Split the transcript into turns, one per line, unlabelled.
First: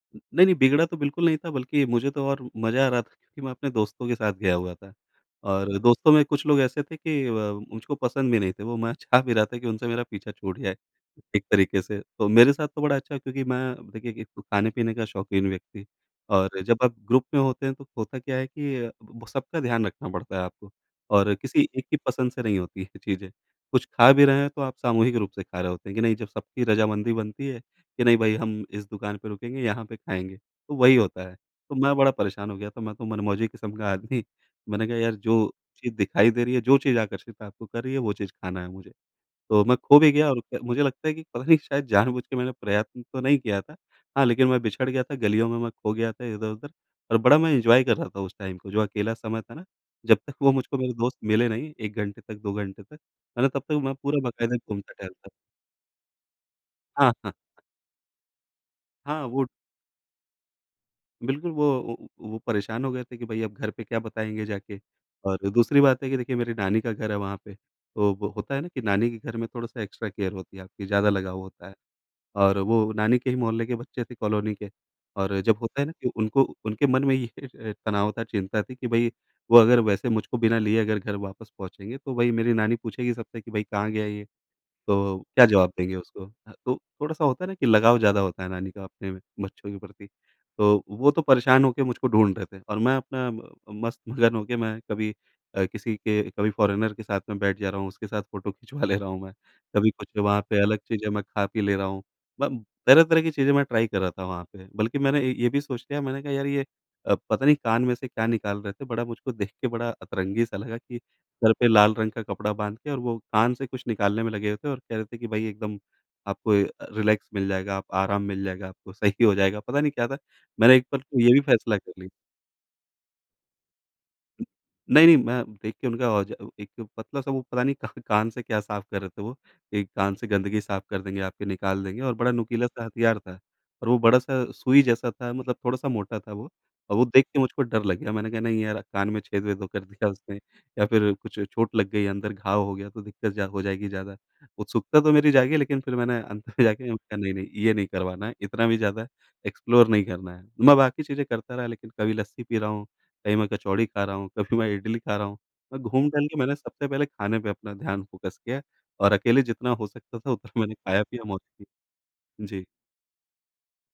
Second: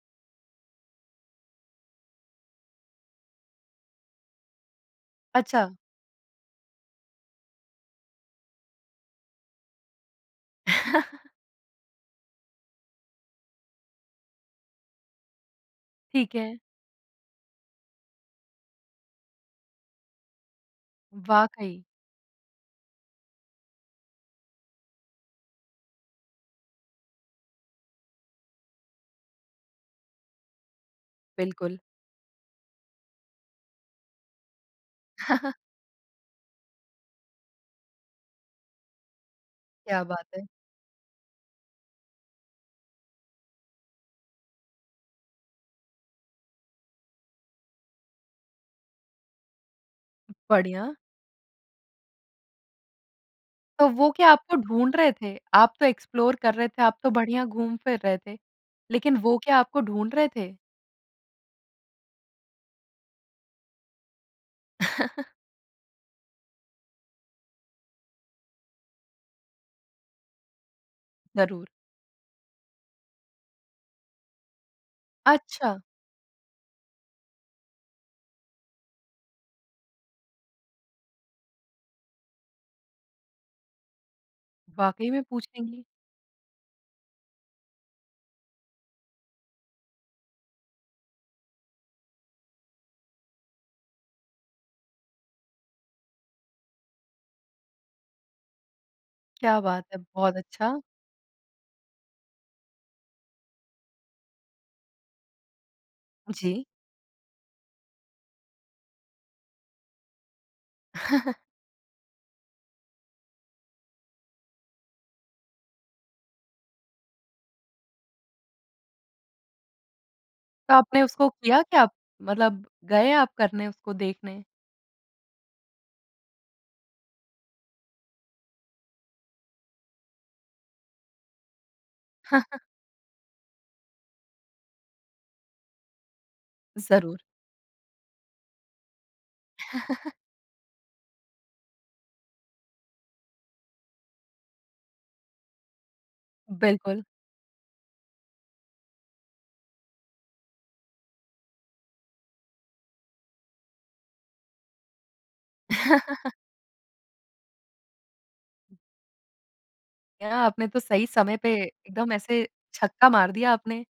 नहीं, नहीं बिगड़ा तो बिल्कुल नहीं था बल्कि मुझे तो और म मज़ा आ रहा था क्योंकि मैं अपने दोस्तों के साथ गया हुआ था।
अच्छा।
और दोस्तों में कुछ लोग ऐसे थे कि अ, मुझको पसंद भी नहीं थे। वो मैं चाह भी रहा था कि उनसे मेरा पीछा छूट जाए, एक तरीक़े से। तो मेरे साथ तो बड़ा अच्छा हुआ क्योंकि मैं देखिए एक तो ख़ाने-पीने का शौकीन व्यक्ति
ठीक है।
और जब आप ग्रुप में होते हैं तो होता क्या है कि सबका ध्यान रखना पड़ता है आपको और किसी
वाक़ई।
एक की पसंद से नहीं होती है ये चीज़ें। कुछ ख़ा भी रहे हैं तो आप सामूहिक रूप से ख़ा रहे होते हैं कि नहीं जब सबकी रज़ामंदी बनती है कि नहीं भई हम इस दुकान पर रुकेंगे, यहाँ पे ख़ाएँगे, तो वही होता है। तो
बिल्कुल।
मैं बड़ा परेशान हो गया था मैं तो मन-मौजी किस्म का आदमी मैंने कहा यार जो चीज़ दिखाई दे रही है, जो चीज़ आकर्षित आपको कर रही है, वो चीज़ खाना है मुझे। तो मैं ख़ो
क्या
भी
बात
गया और
है।
क मुझे लगता है कि पता नहीं शायद जानबूझ के मैंने प्रयत्न तो नहीं किया था। हाँ, लेक़िन मैं बिछड़ गया था, गलियों में मैं ख़ो गया था इधर-उधर और बड़ा मैं एन्जॉय कर रहा था उस टाइम को जो अकेला समय था ना। जब तक वो मुझको मेरे
बढ़िया।
दोस्त मिले नहीं 1 घंटे तक 2 घंटे तक, है ना? तब तक
तो
मैं
वो
पूरा
क्या आपको
बाकायदा
ढूँढ़ रहे
घूमता-टहलता रहा।
थे? आप तो एक्सप्लोर कर रहे थे, आप तो
हाँ, हाँ।
बढ़िया घूम-फ़िर रहे थे। लेक़िन
हाँ
वो
वो
क्या आपको ढूँढ़ रहे थे?
बिल्कुल वो वो वो परेशान हो गए थे कि भई अब घर पे क्या बताएँगे जाके और दूसरी बात है कि देखिए मेरी नानी का घर है वहाँ पे। तो वो होता है ना कि नानी के घर में थोड़ा-सा एक्स्ट्रा केयर होती है आपकी ज़्यादा लगाव होता
ज़रूर।
है। और वो नानी के ही मोहल्ले के बच्चे थे कॉलोनी के और जब होता
अच्छा।
है ना कि उनको उनके मन में ही ये तनाव था, चिंता थी कि भई वो अगर वैसे मुझको बिना लिए अगर घर वापस पहुँचेंगे तो भई मेरी नानी पूछेगी सबसे कि भाई कहाँ गया ये?
वाक़ई
तो
में
क्या जवाब
पूछेंगी।
देंगे उसको? ह तो थोड़ा-सा होता है ना कि लगाव ज़्यादा होता है नानी का अपने बच्चों के प्रति। तो वो तो परेशान होके मुझको ढूँढ़ रहे थे और मैं अपना म मस्त-मगन हो के मैं कभी अ, किसी के कभी फॉरेनर के साथ में बैठ जा रहा हूँ, उसके साथ फ़ोटो खिचवा ले रहा हूँ मैं।
क्या बात
कभी
है,
कुछ
बहुत
वहाँ पे अलग
अच्छा।
चीज़ें मैं ख़ा-पी ले रहा हूँ। ब तरह-तरह की चीज़ें मैं ट्राई कर रहा था वहाँ पे, बल्कि मैंने ए ये भी सोच लिया। मैंने कहा यार ये
जी।
अ, पता नहीं कान में से क्या निकाल रहे थे, बड़ा मुझको देख के बड़ा अतरंगी-सा लगा कि सर पे लाल रंग का कपड़ा बांध के और वो कान से कुछ निकालने में लगे हुए थे और कह रहे थे कि भाई एकदम आपको अ, रिलैक्स मिल जाएगा, आप आराम मिल जाएगा, आपको सही हो जाएगा, पता नहीं क्या था।
तो
मैंने एक
आपने
बार को
उसको
ये भी
किया
फ़ैसला
क्या?
कर लिया।
मतलब गए आप करने उसको देखने?
नहीं, नहीं मैं देखिए उनका औजा अ, एक पतला-सा वो पता नहीं का कान से क्या साफ़ कर रहे थे वो? एक कान से गंदगी साफ़ कर देंगे, आपके निकाल देंगे और बड़ा नुकीला-सा हथियार था। और वो बड़ा-सा सुई जैसा था, मतलब थोड़ा-सा मोटा था वो। और वो
ज़रूर।
देख के मुझको डर लग गया मैंने कहा नहीं यार कान में छेद-वेद ओ, कर दिया उसने या फ़िर कुछ चोट लग गई अंदर घाव हो गया तो दिक़्क़त जा हो जाएगी ज़्यादा। उत्सुकता तो मेरी जागी लेक़िन फ़िर मैंने अंत में जाके मैंने
बिल्कुल।
कहा नहीं-नहीं ये नहीं करवाना है, इतना भी ज़्यादा एक्सप्लोर नहीं करना है। मैं बाकी चीज़ें करता रहा लेक़िन कभी लस्सी पी रहा हूँ, कहीं मैं कचौड़ी ख़ा रहा हूँ, कभी मैं इडली ख़ा रहा हूँ। मैं घूम-टहल के मैंने सबसे पहले ख़ाने पे अपना ध्यान फ़ोकस किया और अकेले जितना हो सकता था
यार
उतना
आपने
मैंने
तो सही
ख़ाया-पिया
समय
मौज
पे एकदम
किया।
ऐसे
जी।
छक्का मार दिया आपने।